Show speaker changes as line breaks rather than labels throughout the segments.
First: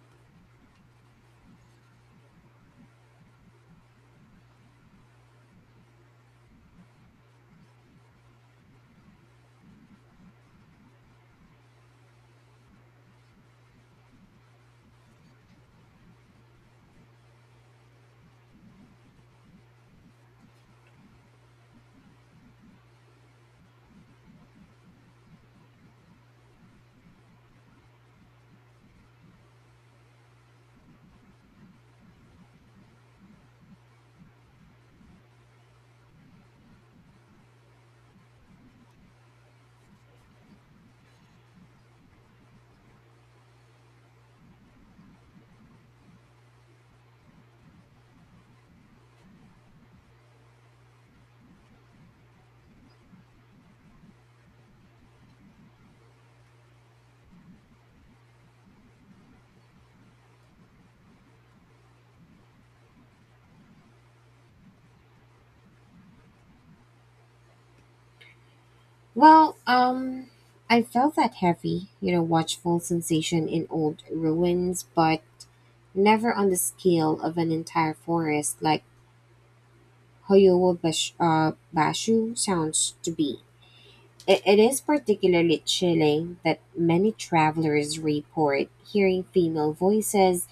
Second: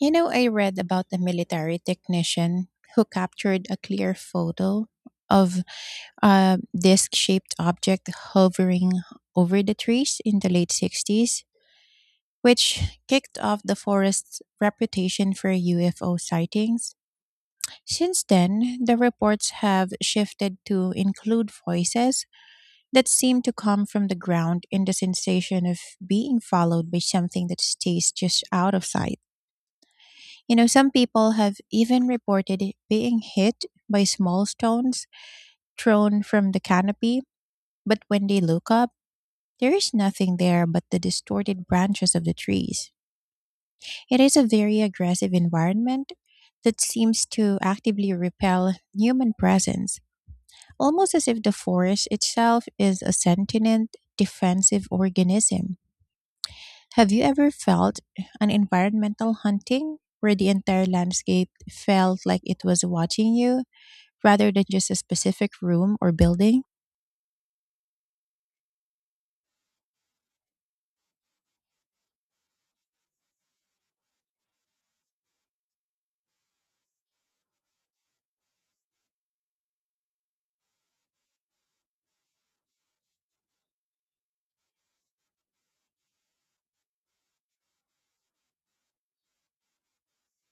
I read about a military technician who captured a clear photo of a disc shaped object hovering over the trees in the late 60s, which kicked off the forest's reputation for UFO sightings. Since then, the reports have shifted to include voices that seem to come from the ground and the sensation of being followed by something that stays just out of sight. Some people have even reported it being hit by small stones thrown from the canopy, but when they look up, there is nothing there but the distorted branches of the trees. It is a very aggressive environment that seems to actively repel human presence, almost as if the forest itself is a sentient, defensive organism. Have you ever felt an environmental hunting where the entire landscape felt like it was watching you, rather than just a specific room or building?
Well, I felt that heavy, watchful sensation in old ruins, but never on the scale of an entire forest like Hoyowo Bashu sounds to be. It is particularly chilling that many travelers report hearing female voices,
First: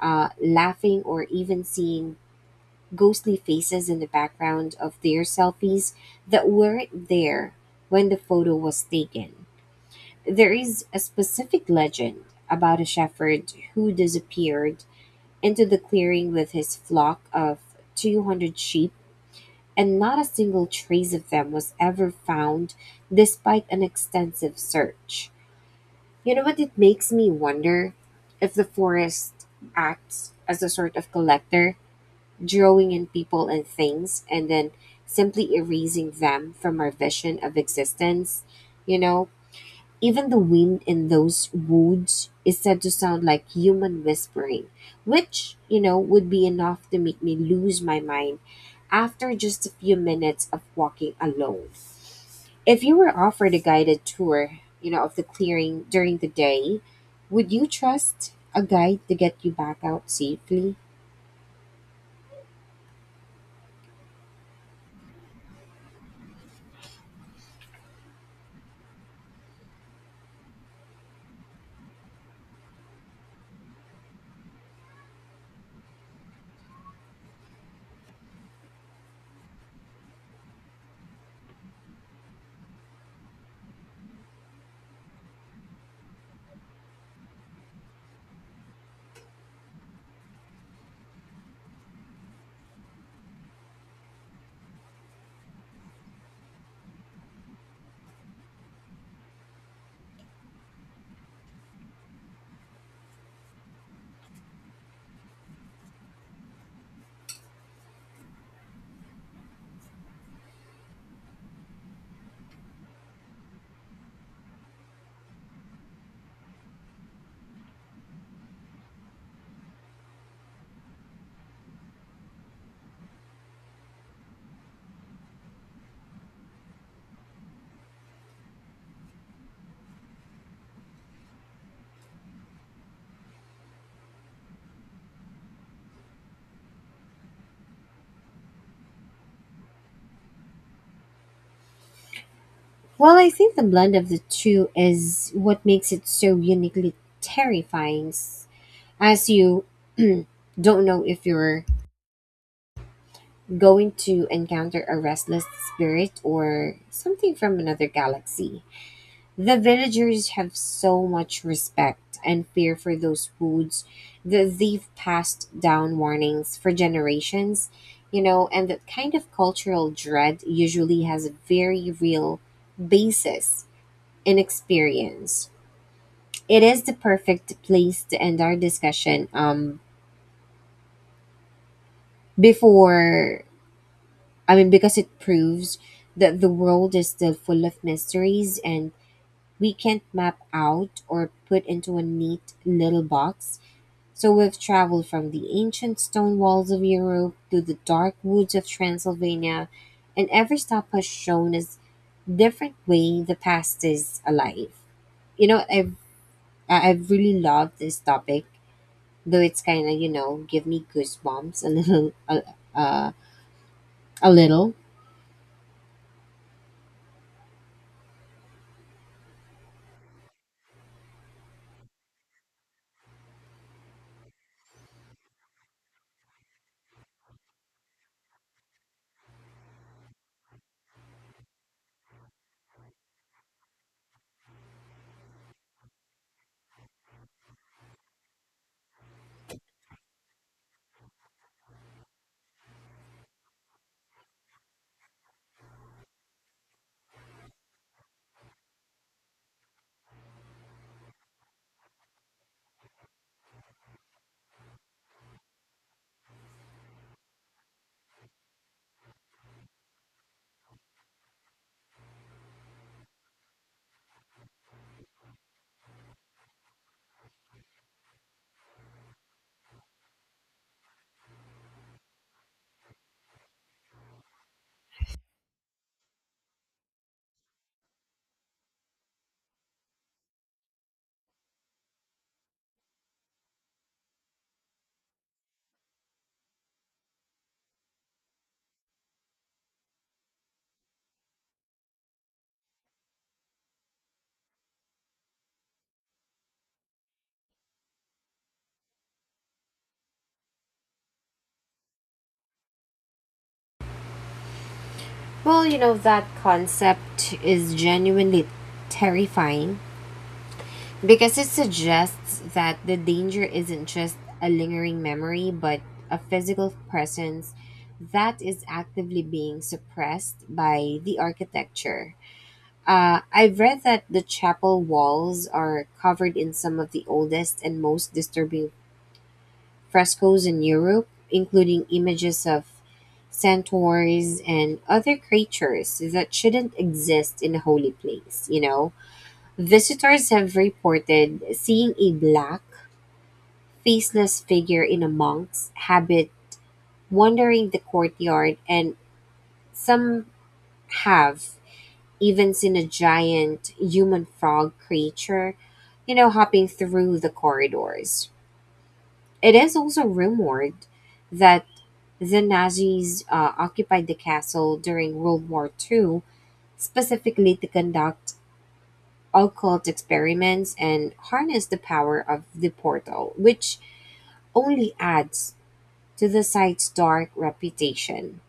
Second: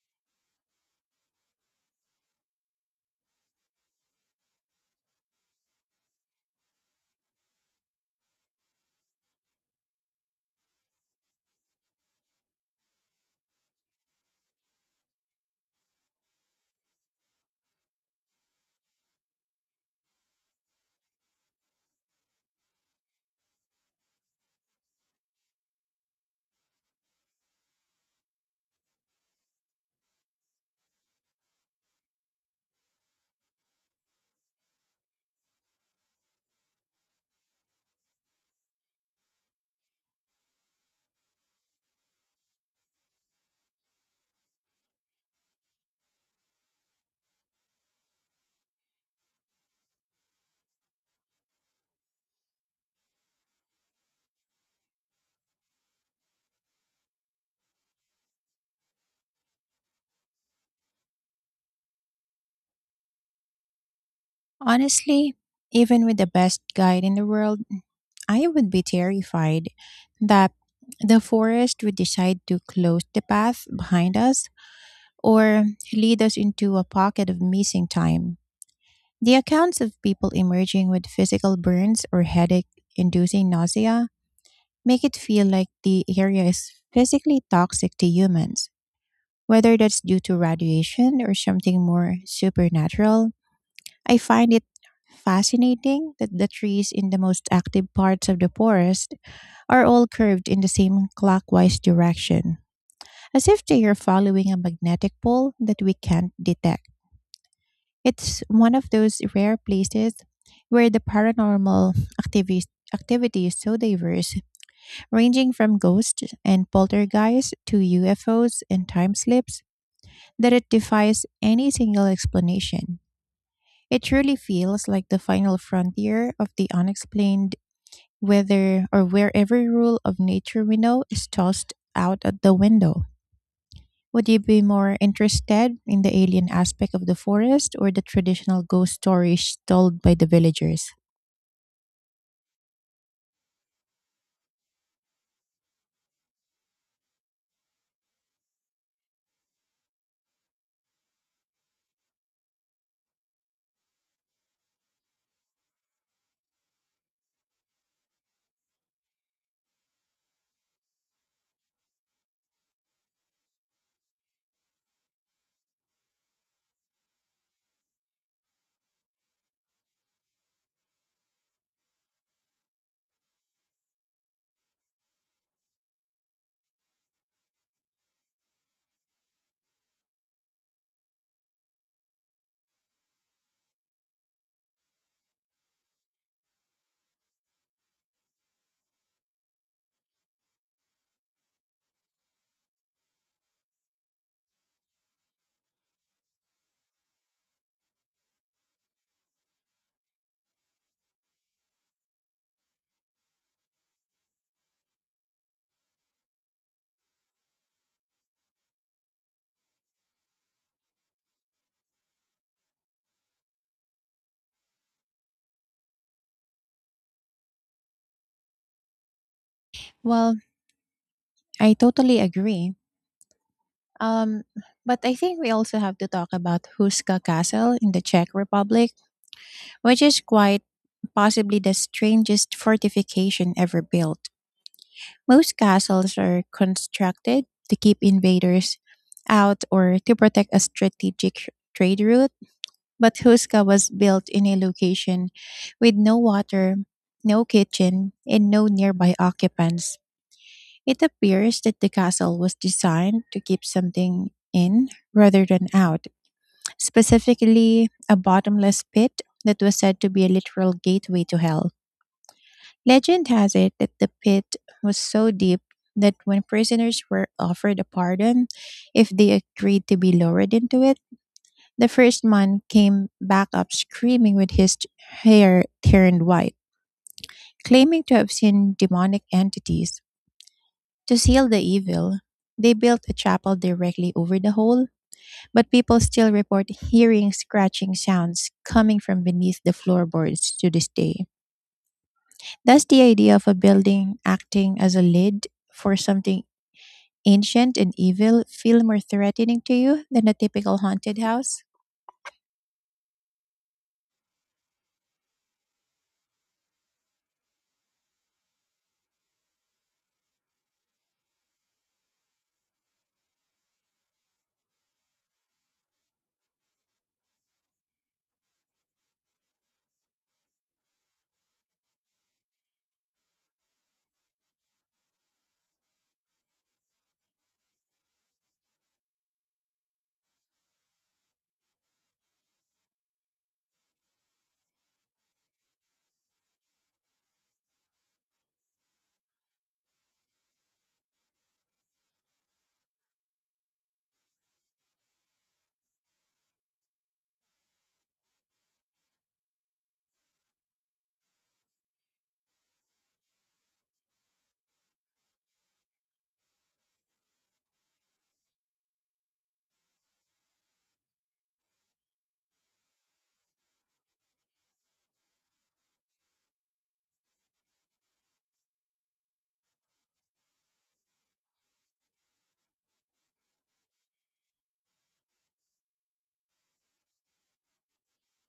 laughing, or even seeing ghostly faces in the background of their selfies that weren't there when the photo was taken. There is a specific legend about a shepherd who disappeared into the clearing with his flock of 200 sheep, and not a single trace of them was ever found despite an extensive search. You know what? It makes me wonder if the forest acts as a sort of collector, drawing in people and things, and then simply erasing them from our vision of existence. You know, even the wind in those woods is said to sound like human whispering, which, would be enough to make me lose my mind after just a few minutes of walking alone. If you were offered a guided tour, of the clearing during the day, would you trust a guide to get you back out safely?
Honestly, even with the best guide in the world, I would be terrified that the forest would decide to close the path behind us or lead us into a pocket of missing time. The accounts of people emerging with physical burns or headache inducing nausea make it feel like the area is physically toxic to humans, whether that's due to radiation or something more supernatural. I find it fascinating that the trees in the most active parts of the forest are all curved in the same clockwise direction, as if they are following a magnetic pole that we can't detect. It's one of those rare places where the paranormal activis- activity is so diverse, ranging from ghosts and poltergeists to UFOs and time slips, that it defies any single explanation. It truly feels like the final frontier of the unexplained, whether or where every rule of nature we know is tossed out at the window. Would you be more interested in the alien aspect of the forest or the traditional ghost stories told by the villagers?
Well, I think the blend of the two is what makes it so uniquely terrifying, as you don't know if you're going to encounter a restless spirit or something from another galaxy. The villagers have so much respect and fear for those foods that they've passed down warnings for generations, and that kind of cultural dread usually has a very real basis in experience. It is the perfect place to end our discussion before, I mean, because it proves that the world is still full of mysteries and we can't map out or put into a neat little box. So we've traveled from the ancient stone walls of Europe to the dark woods of Transylvania, and every stop has shown us different way the past is alive. I've I've really loved this topic, though it's kind of give me goosebumps a little, uh, a little.
Well, I totally agree. Um, but I think we also have to talk about Huska Castle in the Czech Republic, which is quite possibly the strangest fortification ever built. Most castles are constructed to keep invaders out or to protect a strategic trade route, but Huska was built in a location with no water, no kitchen, and no nearby occupants. It appears that the castle was designed to keep something in rather than out, specifically a bottomless pit that was said to be a literal gateway to hell. Legend has it that the pit was so deep that when prisoners were offered a pardon, if they agreed to be lowered into it, the first man came back up screaming with his hair turned white, claiming to have seen demonic entities. To seal the evil, they built a chapel directly over the hole, but people still report hearing scratching sounds coming from beneath the floorboards to this day. That's the idea of a building acting as a lid for something ancient and evil feel more threatening to you than a typical haunted house.
Well, that concept is genuinely terrifying because it suggests that the danger isn't just a lingering memory, but a physical presence that is actively being suppressed by the architecture. I've read that the chapel walls are covered in some of the oldest and most disturbing frescoes in Europe, including images of centaurs and other creatures that shouldn't exist in a holy place. Visitors have reported seeing a black, faceless figure in a monk's habit wandering the courtyard, and some have even seen a giant human frog creature, hopping through the corridors. It is also rumored that the Nazis occupied the castle during World War II, specifically to conduct occult experiments and harness the power of the portal, which only adds to the site's dark reputation.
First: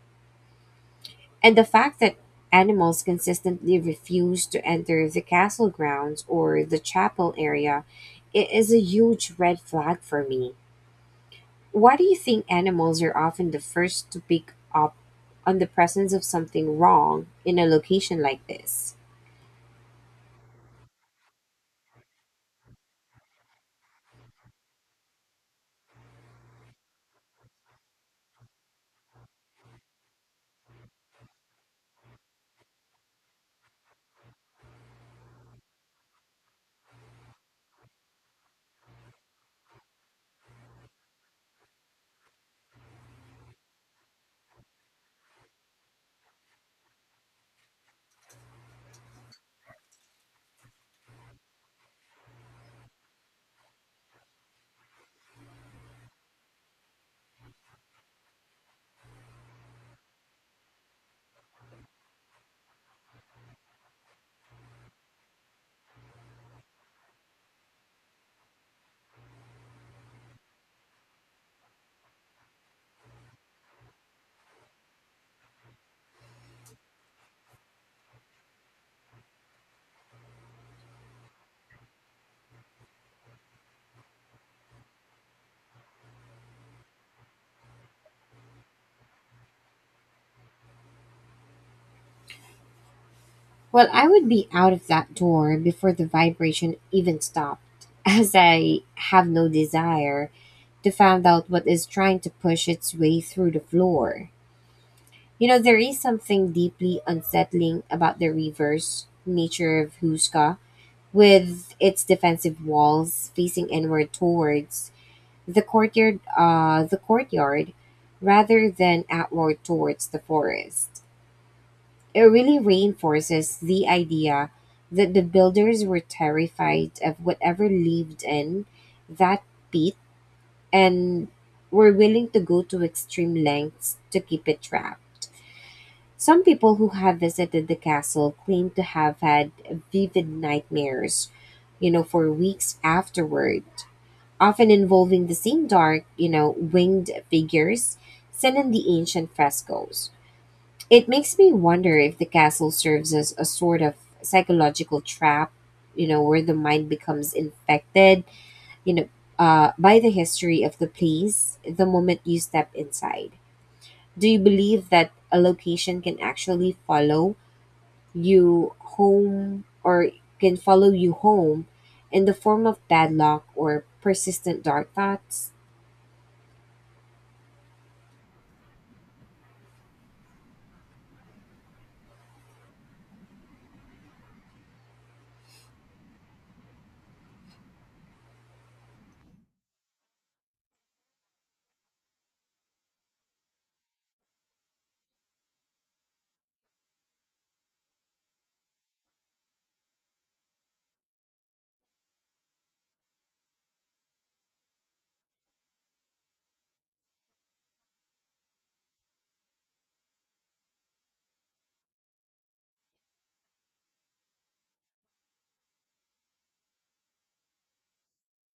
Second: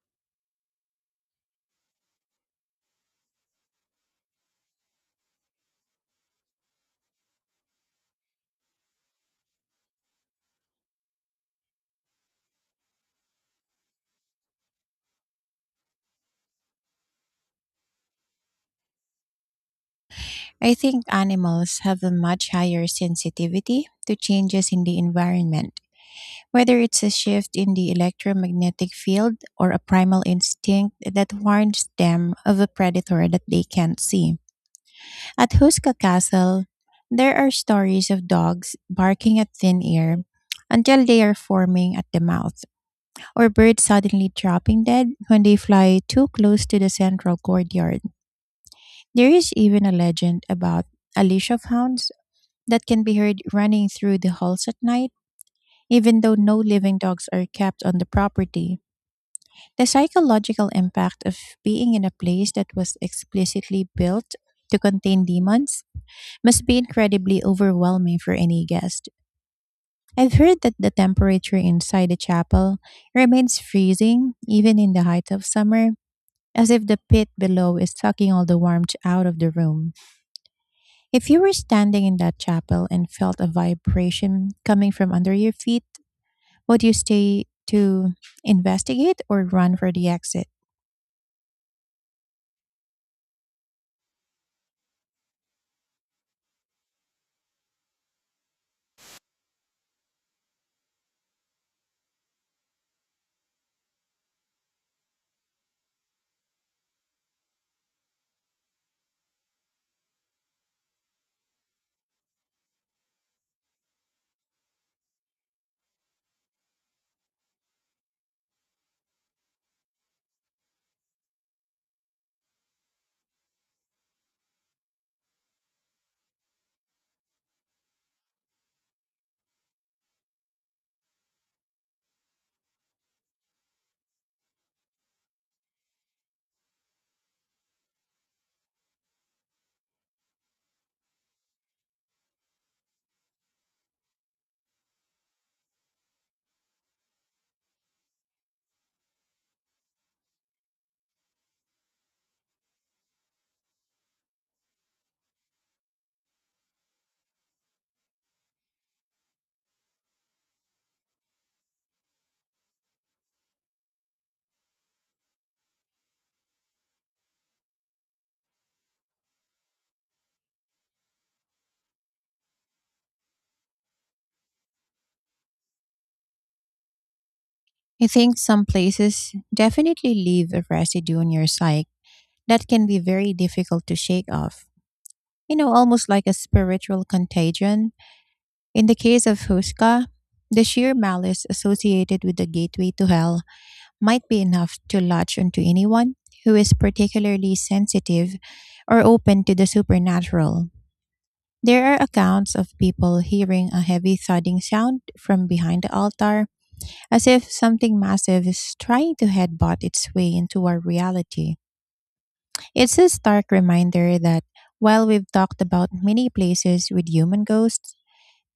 And the fact that animals consistently refuse to enter the castle grounds or the chapel area is a huge red flag for me. Why do you think animals are often the first to pick up on the presence of something wrong in a location like this?
I think animals have a much higher sensitivity to changes in the environment, whether it's a shift in the electromagnetic field or a primal instinct that warns them of a predator that they can't see. At Huska Castle, there are stories of dogs barking at thin air until they are forming at the mouth, or birds suddenly dropping dead when they fly too close to the central courtyard. There is even a legend about a leash of hounds that can be heard running through the halls at night, even though no living dogs are kept on the property. The psychological impact of being in a place that was explicitly built to contain demons must be incredibly overwhelming for any guest. I've heard that the temperature inside the chapel remains freezing even in the height of summer, as if the pit below is sucking all the warmth out of the room. If you were standing in that chapel and felt a vibration coming from under your feet, would you stay to investigate or run for the exit?
Well, I would be out of that door before the vibration even stopped, as I have no desire to find out what is trying to push its way through the floor. There is something deeply unsettling about the reverse nature of Huska, with its defensive walls facing inward towards the courtyard rather than outward towards the forest. It really reinforces the idea that the builders were terrified of whatever lived in that pit and were willing to go to extreme lengths to keep it trapped. Some people who have visited the castle claim to have had vivid nightmares, for weeks afterward, often involving the same dark, winged figures seen in the ancient frescoes. It makes me wonder if the castle serves as a sort of psychological trap, where the mind becomes infected, you know, by the history of the place the moment you step inside. Do you believe that a location can actually follow you home, or can follow you home in the form of bad luck or persistent dark thoughts?
I think some places definitely leave a residue on your psyche that can be very difficult to shake off. You know, almost like a spiritual contagion. In the case of Huska, the sheer malice associated with the gateway to hell might be enough to latch onto anyone who is particularly sensitive or open to the supernatural. There are accounts of people hearing a heavy thudding sound from behind the altar, as if something massive is trying to headbutt its way into our reality. It's a stark reminder that, while we've talked about many places with human ghosts,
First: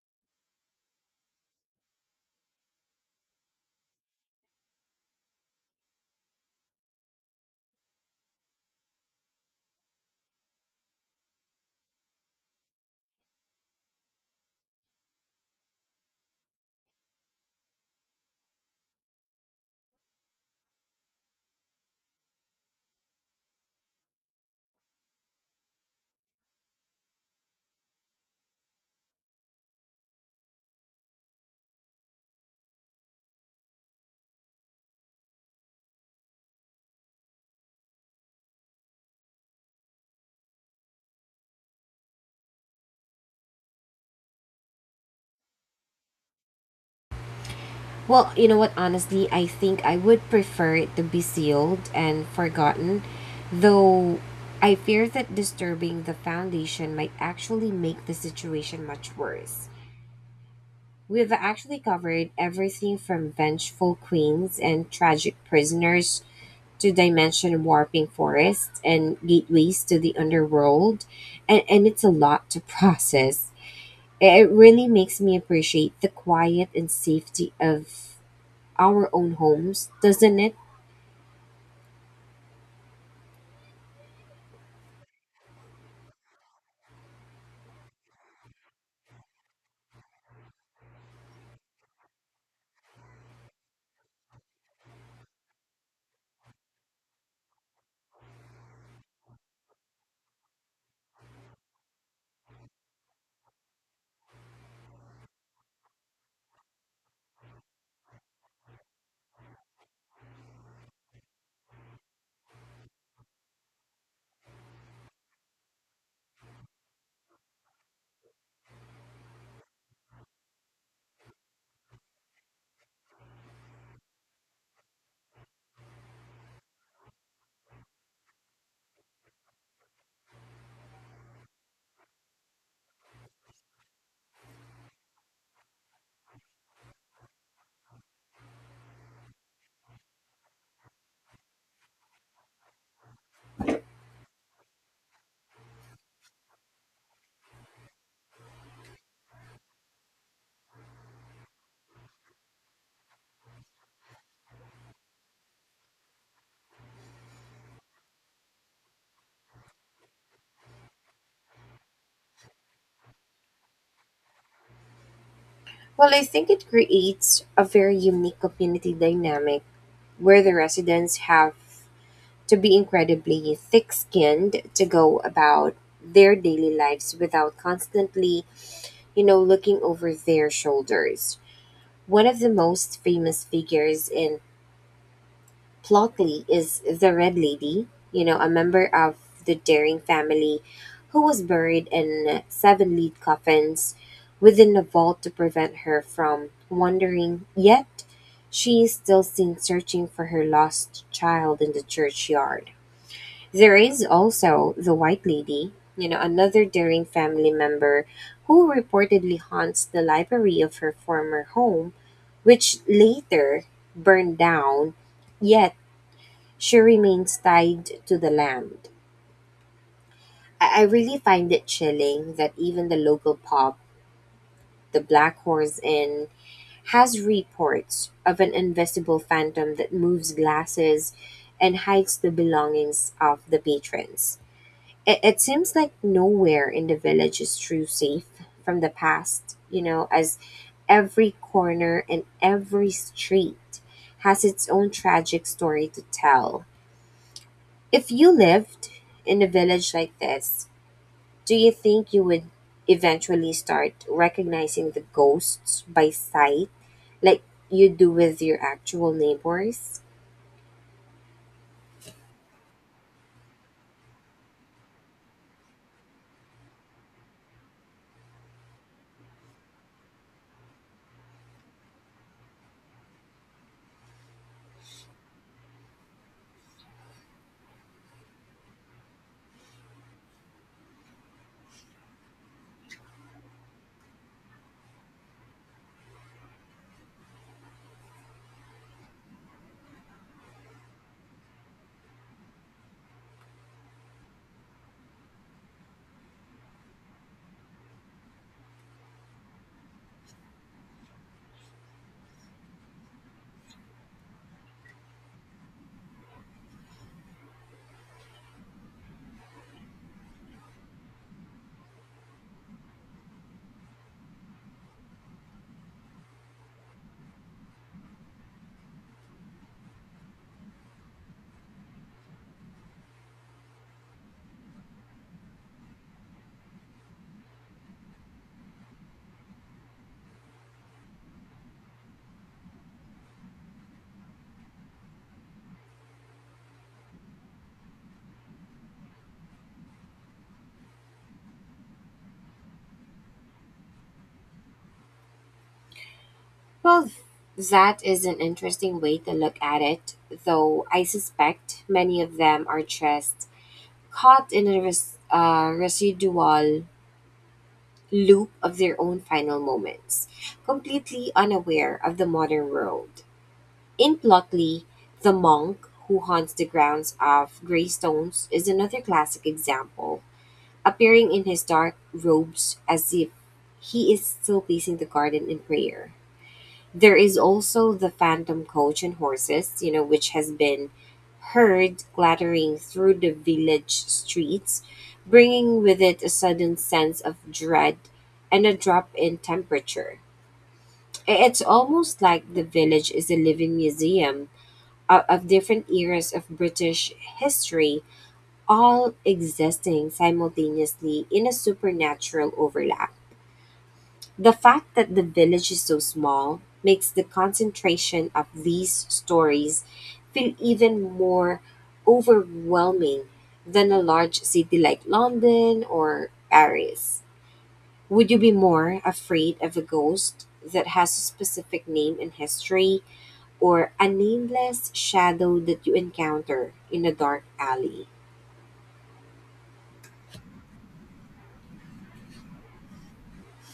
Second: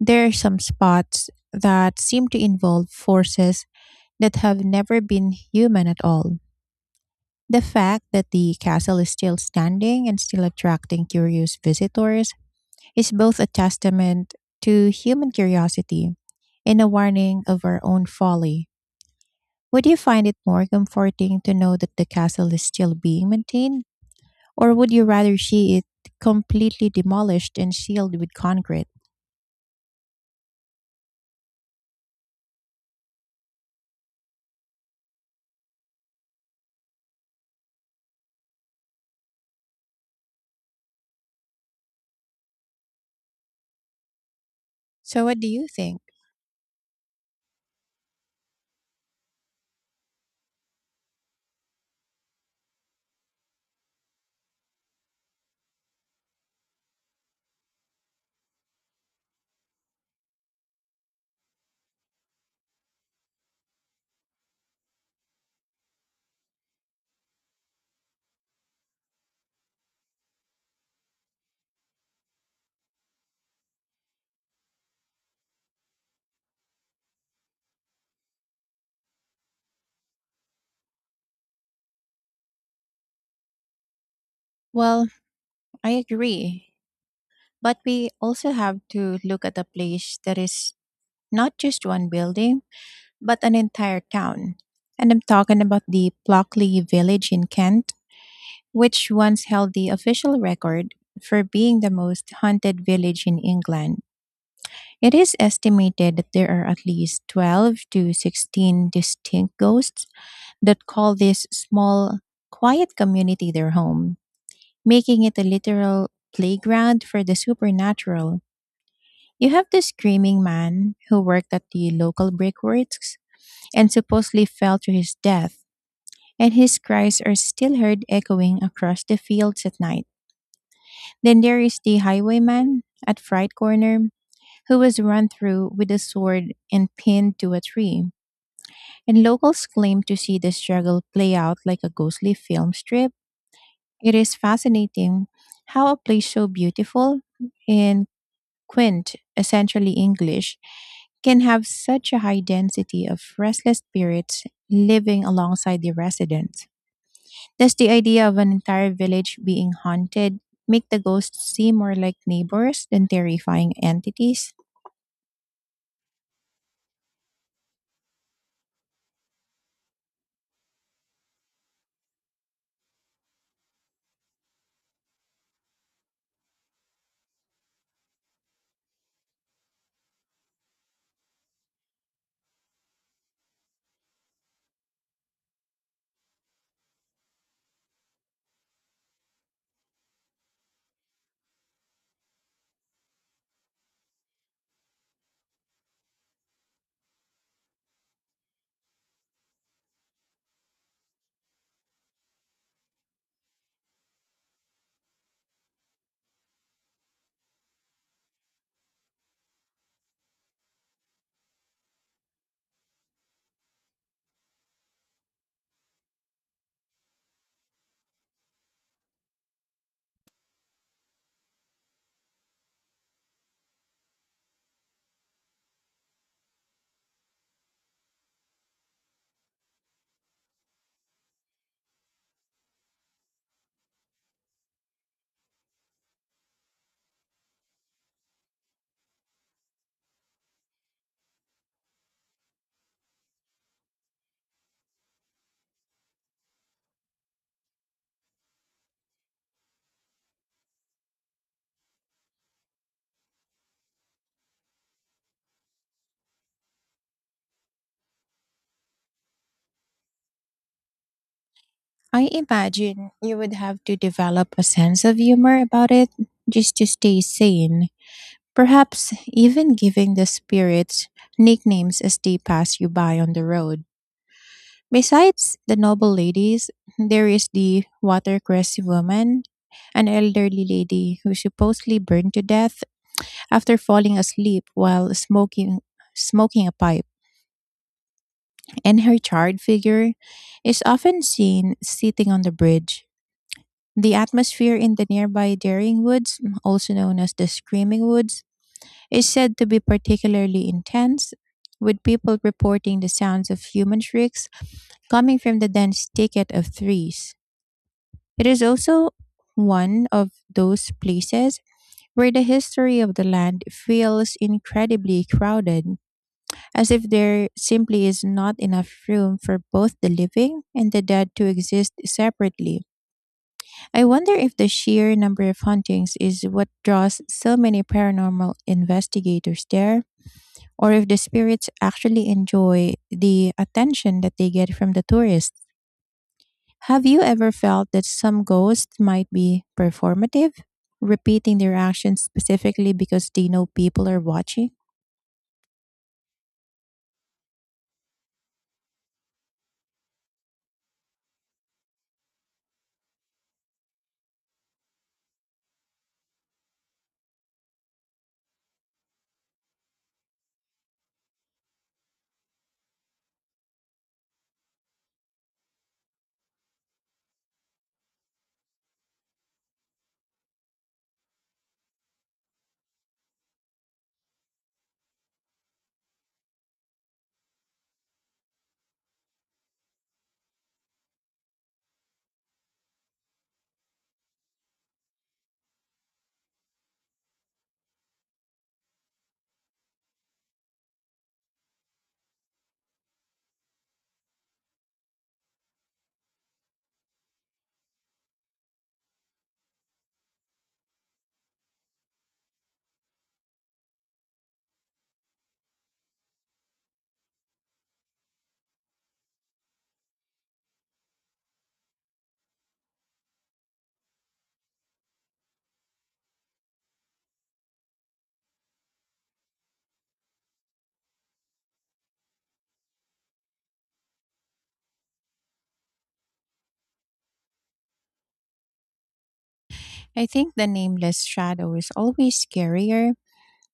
there are some spots that seem to involve forces that have never been human at all. The fact that the castle is still standing and still attracting curious visitors is both a testament to human curiosity and a warning of our own folly. Would you find it more comforting to know that the castle is still being maintained, or would you rather see it completely demolished and sealed with concrete? So, what do you think?
Well, you know what? Honestly, I think I would prefer it to be sealed and forgotten, though I fear that disturbing the foundation might actually make the situation much worse. We've actually covered everything from vengeful queens and tragic prisoners to dimension warping forests and gateways to the underworld, and it's a lot to process. It really makes me appreciate the quiet and safety of our own homes, doesn't it?
Well, I agree. But we also have to look at a place that is not just one building, but an entire town. And I'm talking about the Blockley village in Kent, which once held the official record for being the most haunted village in England. It is estimated that there are at least 12 to 16 distinct ghosts that call this small, quiet community their home, making it a literal playground for the supernatural. You have the screaming man who worked at the local brickworks and supposedly fell to his death, and his cries are still heard echoing across the fields at night. Then there is the highwayman at Fright Corner, who was run through with a sword and pinned to a tree, and locals claim to see the struggle play out like a ghostly film strip. It is fascinating how a place so beautiful and quaint, essentially English, can have such a high density of restless spirits living alongside the residents. Does the idea of an entire village being haunted make the ghosts seem more like neighbors than terrifying entities?
Well, I think it creates a very unique community dynamic where the residents have to be incredibly thick skinned to go about their daily lives without constantly, looking over their shoulders. One of the most famous figures in Plotley is the Red Lady, a member of the Daring family who was buried in seven lead coffins within a vault to prevent her from wandering. Yet, she is still seen searching for her lost child in the churchyard. There is also the White Lady, another Daring family member who reportedly haunts the library of her former home, which later burned down. Yet, she remains tied to the land. I really find it chilling that even the local pub, the Black Horse Inn, has reports of an invisible phantom that moves glasses and hides the belongings of the patrons. It seems like nowhere in the village is true safe from the past, as every corner and every street has its own tragic story to tell. If you lived in a village like this, do you think you would eventually start recognizing the ghosts by sight, like you do with your actual neighbors?
I imagine you would have to develop a sense of humor about it just to stay sane, perhaps even giving the spirits nicknames as they pass you by on the road. Besides the noble ladies, there is the watercress woman, an elderly lady who supposedly burned to death after falling asleep while smoking a pipe, and her charred figure is often seen sitting on the bridge. The atmosphere in the nearby Daring Woods, also known as the Screaming Woods, is said to be particularly intense, with people reporting the sounds of human shrieks coming from the dense thicket of trees. It is also one of those places where the history of the land feels incredibly crowded, as if there simply is not enough room for both the living and the dead to exist separately. I wonder if the sheer number of hauntings is what draws so many paranormal investigators there, or if the spirits actually enjoy the attention that they get from the tourists. Have you ever felt that some ghosts might be performative, repeating their actions specifically because they know people are watching?
Well, that is an interesting way to look at it, though I suspect many of them are just caught in a residual loop of their own final moments, completely unaware of the modern world. In Plotley, the monk who haunts the grounds of Greystones is another classic example, appearing in his dark robes as if he is still pacing the garden in prayer. There is also the phantom coach and horses, which has been heard clattering through the village streets, bringing with it a sudden sense of dread and a drop in temperature. It's almost like the village is a living museum of different eras of British history, all existing simultaneously in a supernatural overlap. The fact that the village is so small makes the concentration of these stories feel even more overwhelming than a large city like London or Paris. Would you be more afraid of a ghost that has a specific name in history, or a nameless shadow that you encounter in a dark alley?
I think the nameless shadow is always scarier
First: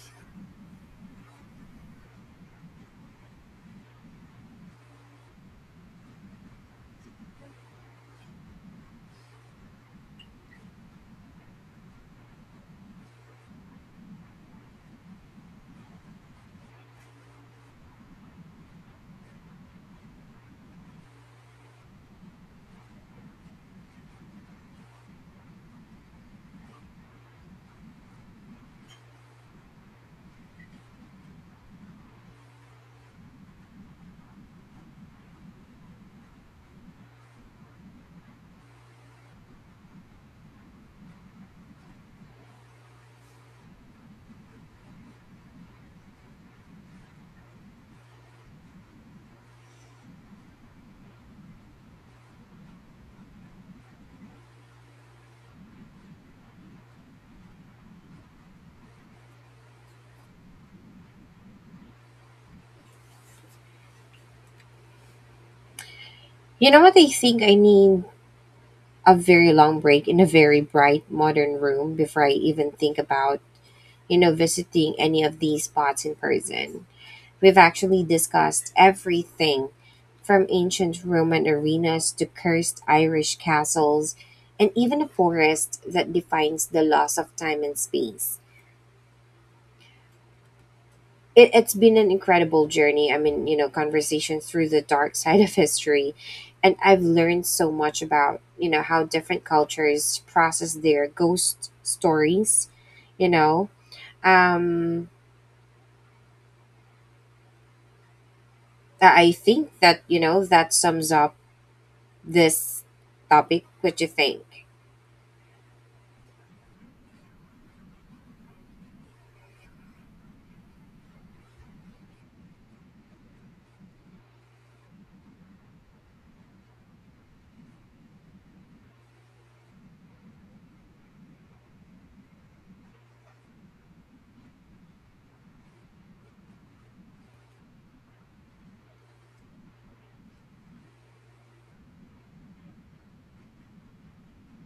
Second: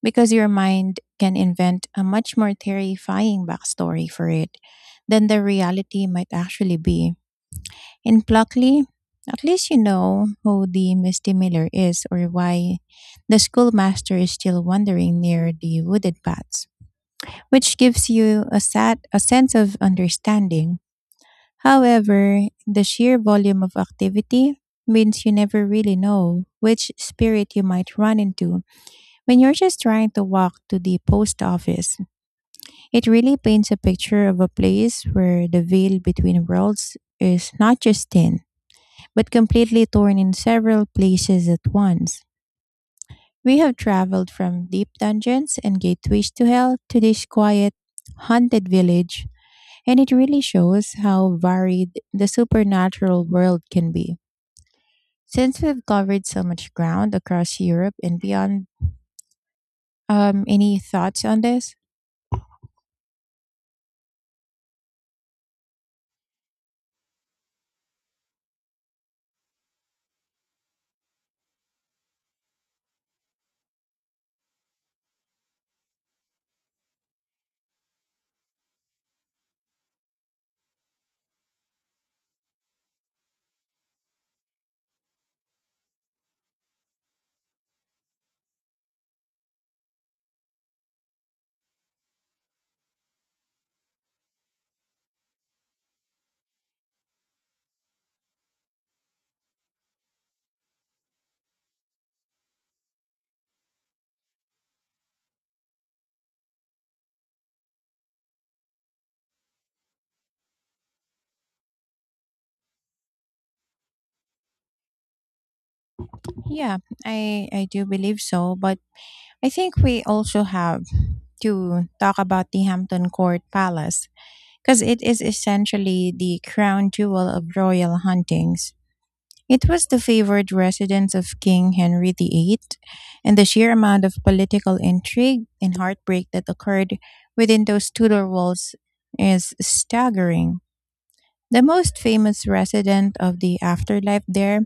because your mind can invent a much more terrifying backstory for it than the reality might actually be. In Pluckley, at least you know who the Misty Miller is, or why the schoolmaster is still wandering near the wooded paths, which gives you a sense of understanding. However, the sheer volume of activity means you never really know which spirit you might run into when you're just trying to walk to the post office. It really paints a picture of a place where the veil between worlds is not just thin, but completely torn in several places at once. We have traveled from deep dungeons and gateways to hell to this quiet, haunted village, and it really shows how varied the supernatural world can be. Since we've covered so much ground across Europe and beyond, any thoughts on this?
You know what? I think I need a very long break in a very bright modern room before I even think about, visiting any of these spots in person. We've actually discussed everything from ancient Roman arenas to cursed Irish castles and even a forest that defines the loss of time and space. It's been an incredible journey. I mean, conversation through the dark side of history. And I've learned so much about, how different cultures process their ghost stories, you know. Um, I think that sums up this topic. What do you think?
Yeah, I do believe so, but I think we also have to talk about the Hampton Court Palace because it is essentially the crown jewel of royal huntings. It was the favored residence of King Henry VIII, and the sheer amount of political intrigue and heartbreak that occurred within those Tudor walls is staggering. The most famous resident of the afterlife there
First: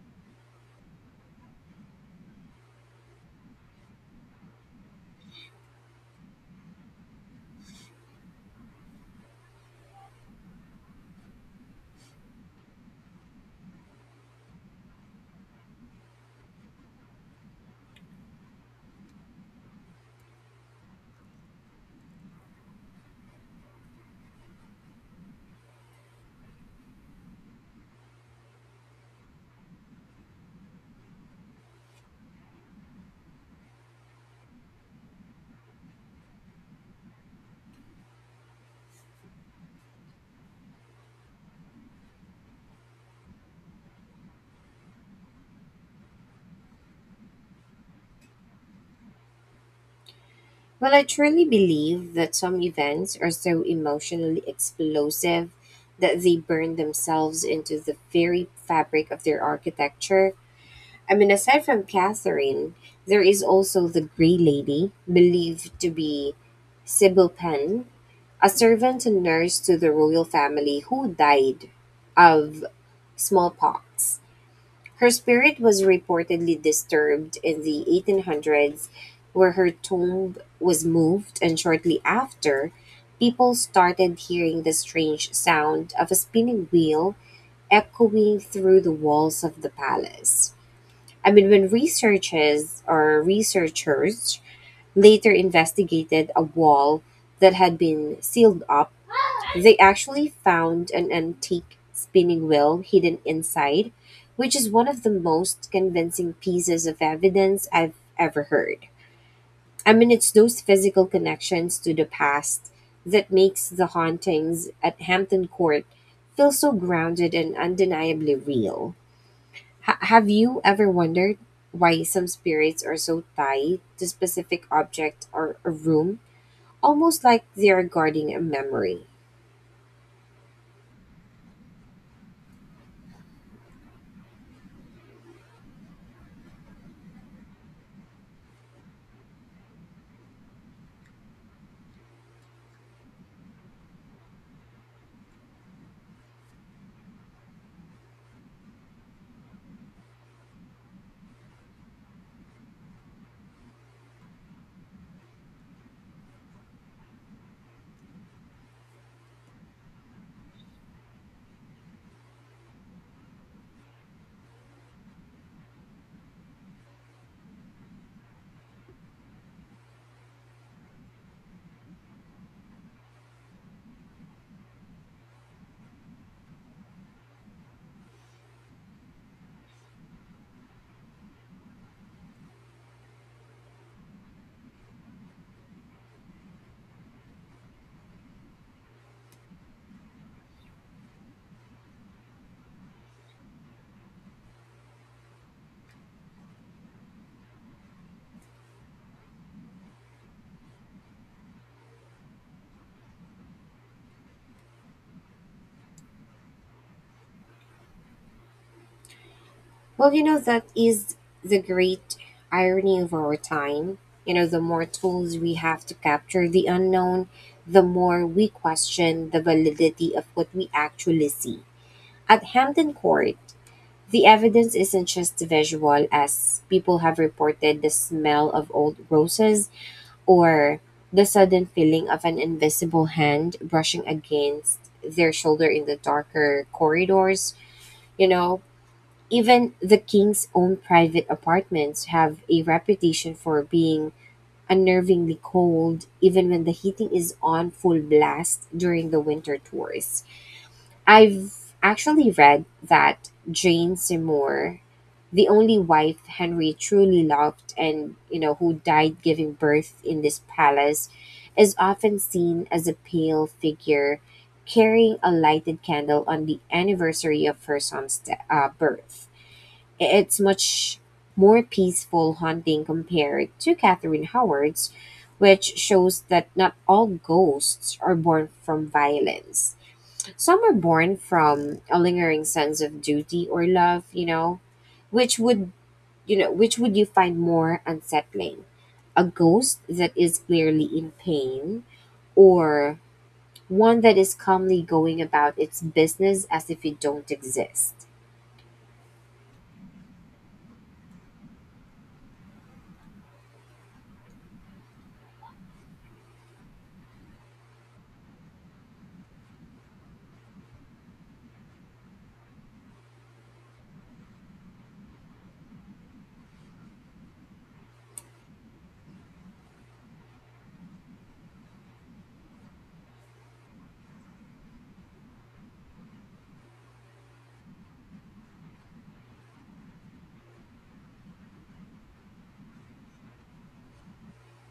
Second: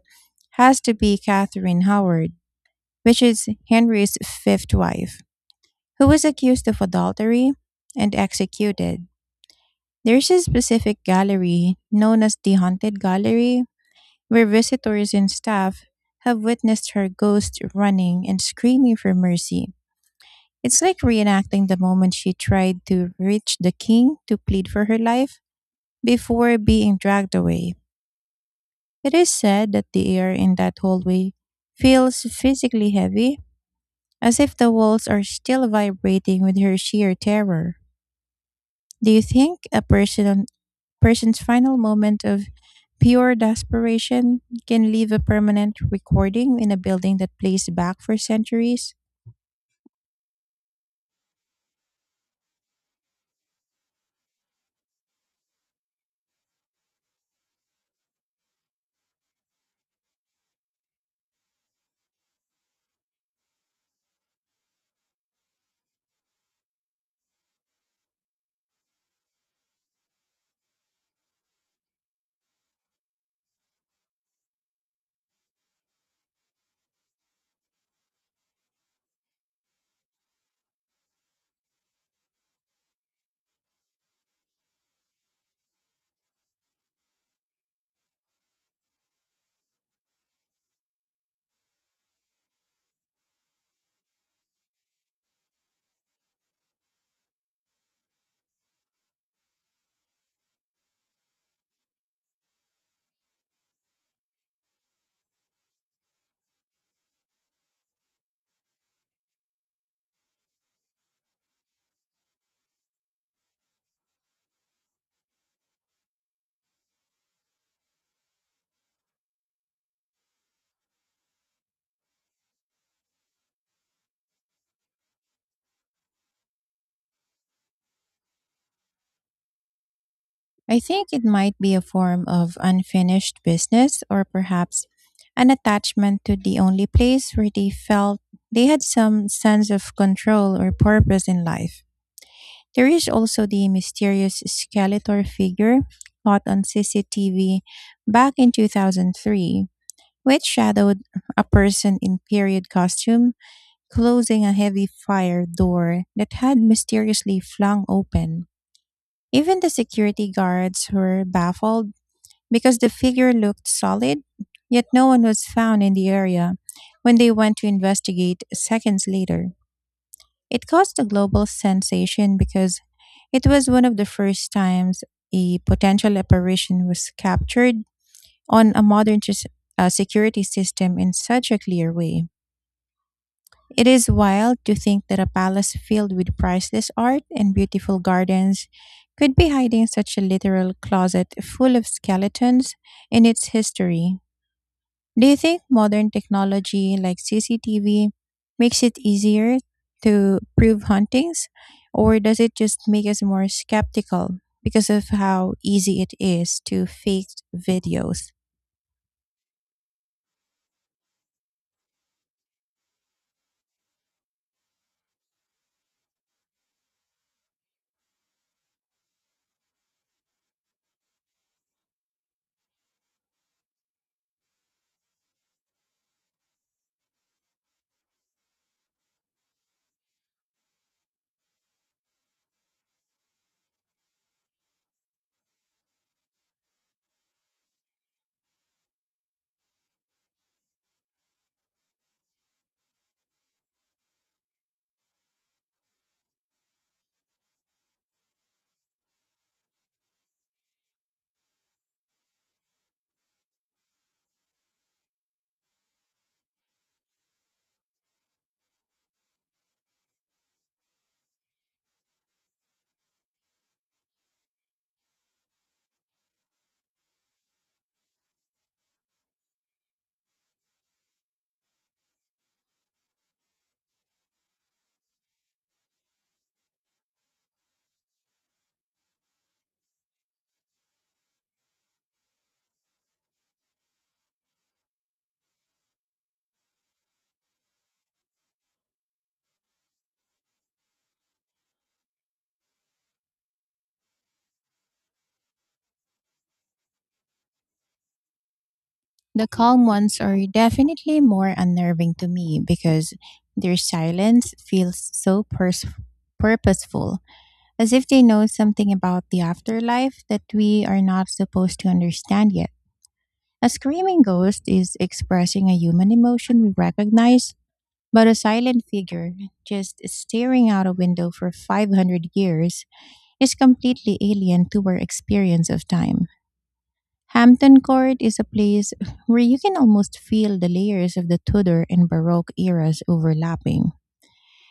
has to be Catherine Howard, which is Henry's fifth wife, who was accused of adultery and executed. There's a specific gallery known as the Haunted Gallery where visitors and staff have witnessed her ghost running and screaming for mercy. It's like reenacting the moment she tried to reach the king to plead for her life before being dragged away. It is said that the air in that hallway feels physically heavy, as if the walls are still vibrating with her sheer terror. Do you think a person's final moment of pure desperation can leave a permanent recording in a building that plays back for centuries?
Well, I truly believe that some events are so emotionally explosive that they burn themselves into the very fabric of their architecture. I mean, aside from Catherine, there is also the Grey Lady, believed to be Sybil Penn, a servant and nurse to the royal family who died of smallpox. Her spirit was reportedly disturbed in the 1800s, where her tomb was moved, and shortly after, people started hearing the strange sound of a spinning wheel echoing through the walls of the palace. I mean, when researchers later investigated a wall that had been sealed up, they actually found an antique spinning wheel hidden inside, which is one of the most convincing pieces of evidence I've ever heard. I mean, it's those physical connections to the past that makes the hauntings at Hampton Court feel so grounded and undeniably real. Have you ever wondered why some spirits are so tied to specific object or a room, almost like they're guarding a memory?
I think it might be a form of unfinished business, or perhaps an attachment to the only place where they felt they had some sense of control or purpose in life. There is also the mysterious Skeletor figure caught on CCTV back in 2003, which shadowed a person in period costume closing a heavy fire door that had mysteriously flung open. Even the security guards were baffled because the figure looked solid, yet no one was found in the area when they went to investigate seconds later. It caused a global sensation because it was one of the first times a potential apparition was captured on a modern security system in such a clear way. It is wild to think that a palace filled with priceless art and beautiful gardens could be hiding such a literal closet full of skeletons in its history. Do you think modern technology like CCTV makes it easier to prove huntings, or does it just make us more skeptical because of how easy it is to fake videos?
Well, that is the great irony of our time. The more tools we have to capture the unknown, the more we question the validity of what we actually see. At Hampton Court, the evidence isn't just visual, as people have reported the smell of old roses or the sudden feeling of an invisible hand brushing against their shoulder in the darker corridors. You know, even the king's own private apartments have a reputation for being unnervingly cold, even when the heating is on full blast during the winter tours. I've actually read that Jane Seymour, the only wife Henry truly loved and who died giving birth in this palace, is often seen as a pale figure carrying a lighted candle on the anniversary of her son's birth. It's much more peaceful haunting compared to Catherine Howard's, which shows that not all ghosts are born from violence. Some are born from a lingering sense of duty or love, which would which would you find more unsettling? A ghost that is clearly in pain, or one that is calmly going about its business as if it don't exist?
The calm ones are definitely more unnerving to me because their silence feels so purposeful, as if they know something about the afterlife that we are not supposed to understand yet. A screaming ghost is expressing a human emotion we recognize, but a silent figure just staring out a window for 500 years is completely alien to our experience of time. Hampton Court is a place where you can almost feel the layers of the Tudor and Baroque eras overlapping,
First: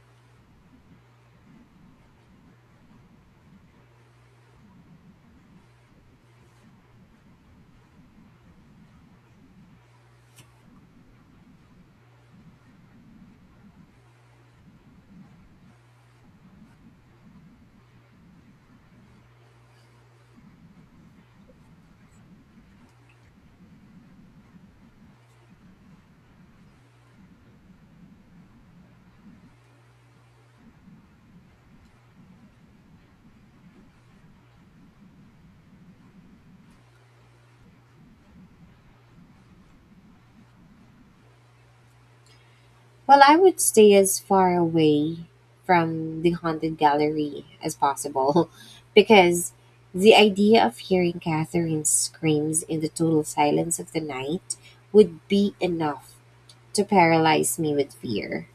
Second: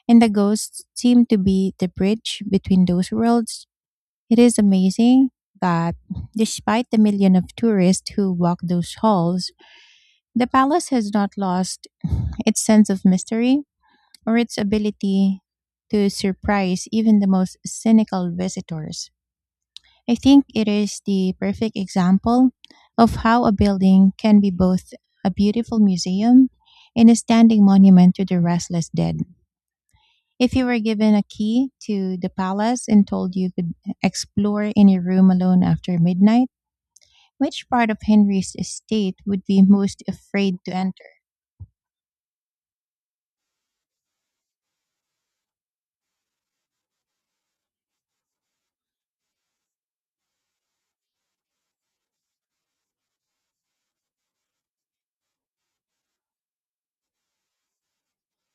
and the ghosts seem to be the bridge between those worlds. It is amazing that, despite the million of tourists who walk those halls, the palace has not lost its sense of mystery or its ability to surprise even the most cynical visitors. I think it is the perfect example of how a building can be both a beautiful museum and a standing monument to the restless dead. If you were given a key to the palace and told you could explore any room alone after midnight, which part of Henry's estate would be most afraid to enter?
Well, I would stay as far away from the haunted gallery as possible because the idea of hearing Catherine's screams in the total silence of the night would be enough to paralyze me with fear.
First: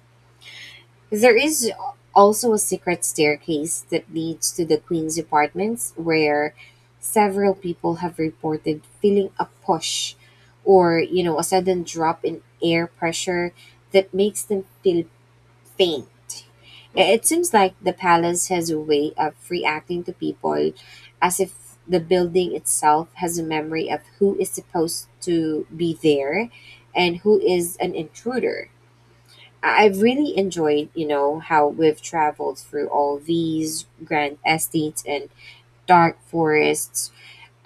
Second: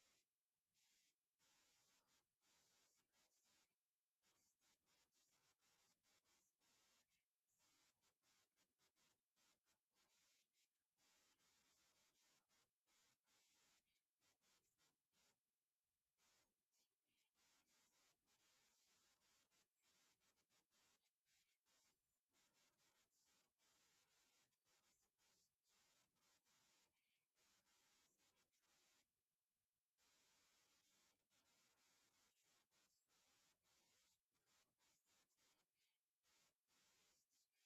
There is also a secret staircase that leads to the Queen's apartments, where several people have reported feeling a push or a sudden drop in air pressure that makes them feel faint. It seems like the palace has a way of reacting to people as if the building itself has a memory of who is supposed to be there and who is an intruder. I've really enjoyed, how we've traveled through all these grand estates and dark forests,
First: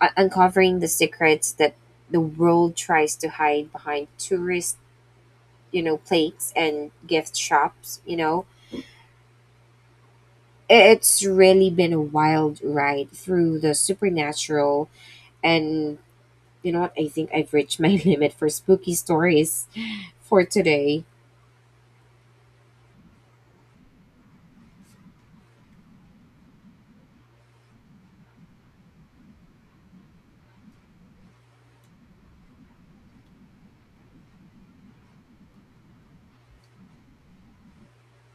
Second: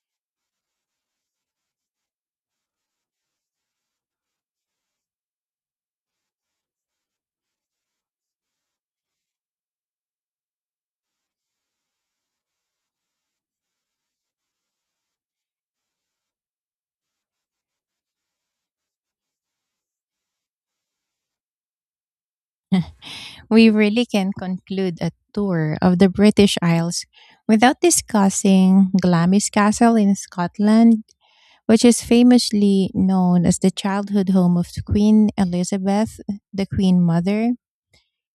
uncovering the secrets that the world tries to hide behind tourist, plates and gift shops. It's really been a wild ride through the supernatural, and you know what? I think I've reached my limit for spooky stories for today.
We really can conclude a tour of the British Isles without discussing Glamis Castle in Scotland, which is famously known as the childhood home of Queen Elizabeth, the Queen Mother.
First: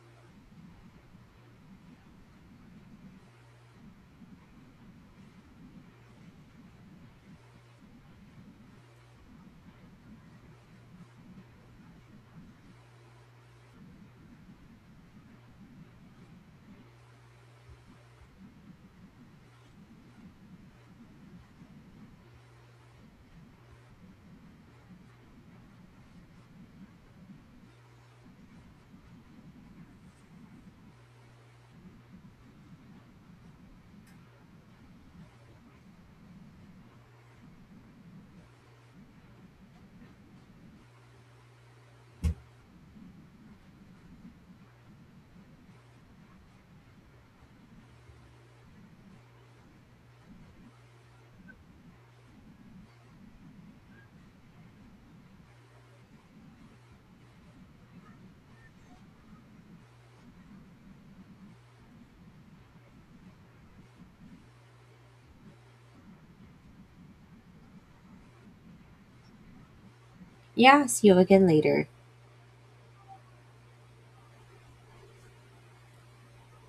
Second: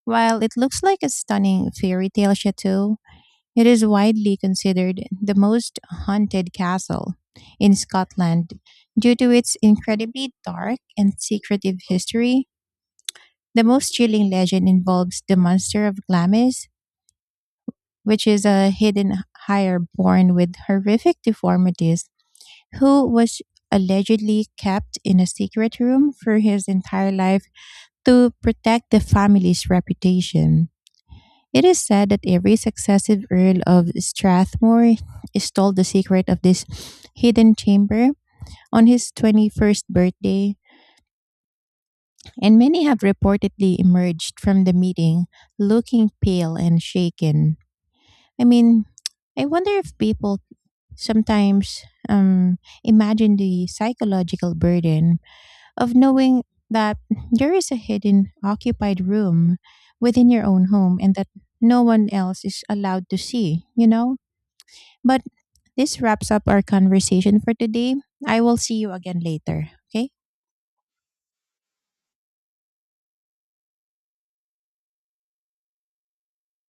While it looks like a stunning fairy tale chateau, it is widely considered the most haunted castle in Scotland due to its incredibly dark and secretive history. The most chilling legend involves the monster of Glamis, which is a hidden hire born with horrific deformities, who was allegedly kept in a secret room for his entire life to protect the family's reputation. It is said that every successive Earl of Strathmore stole the secret of this hidden chamber on his 21st birthday, and many have reportedly emerged from the meeting looking pale and shaken. I mean, I wonder if people sometimes imagine the psychological burden of knowing that there is a hidden occupied room within your own home and that no one else is allowed to see, you know? But this wraps up our conversation for today. I will see you again later. Okay?
Yeah, see you again later.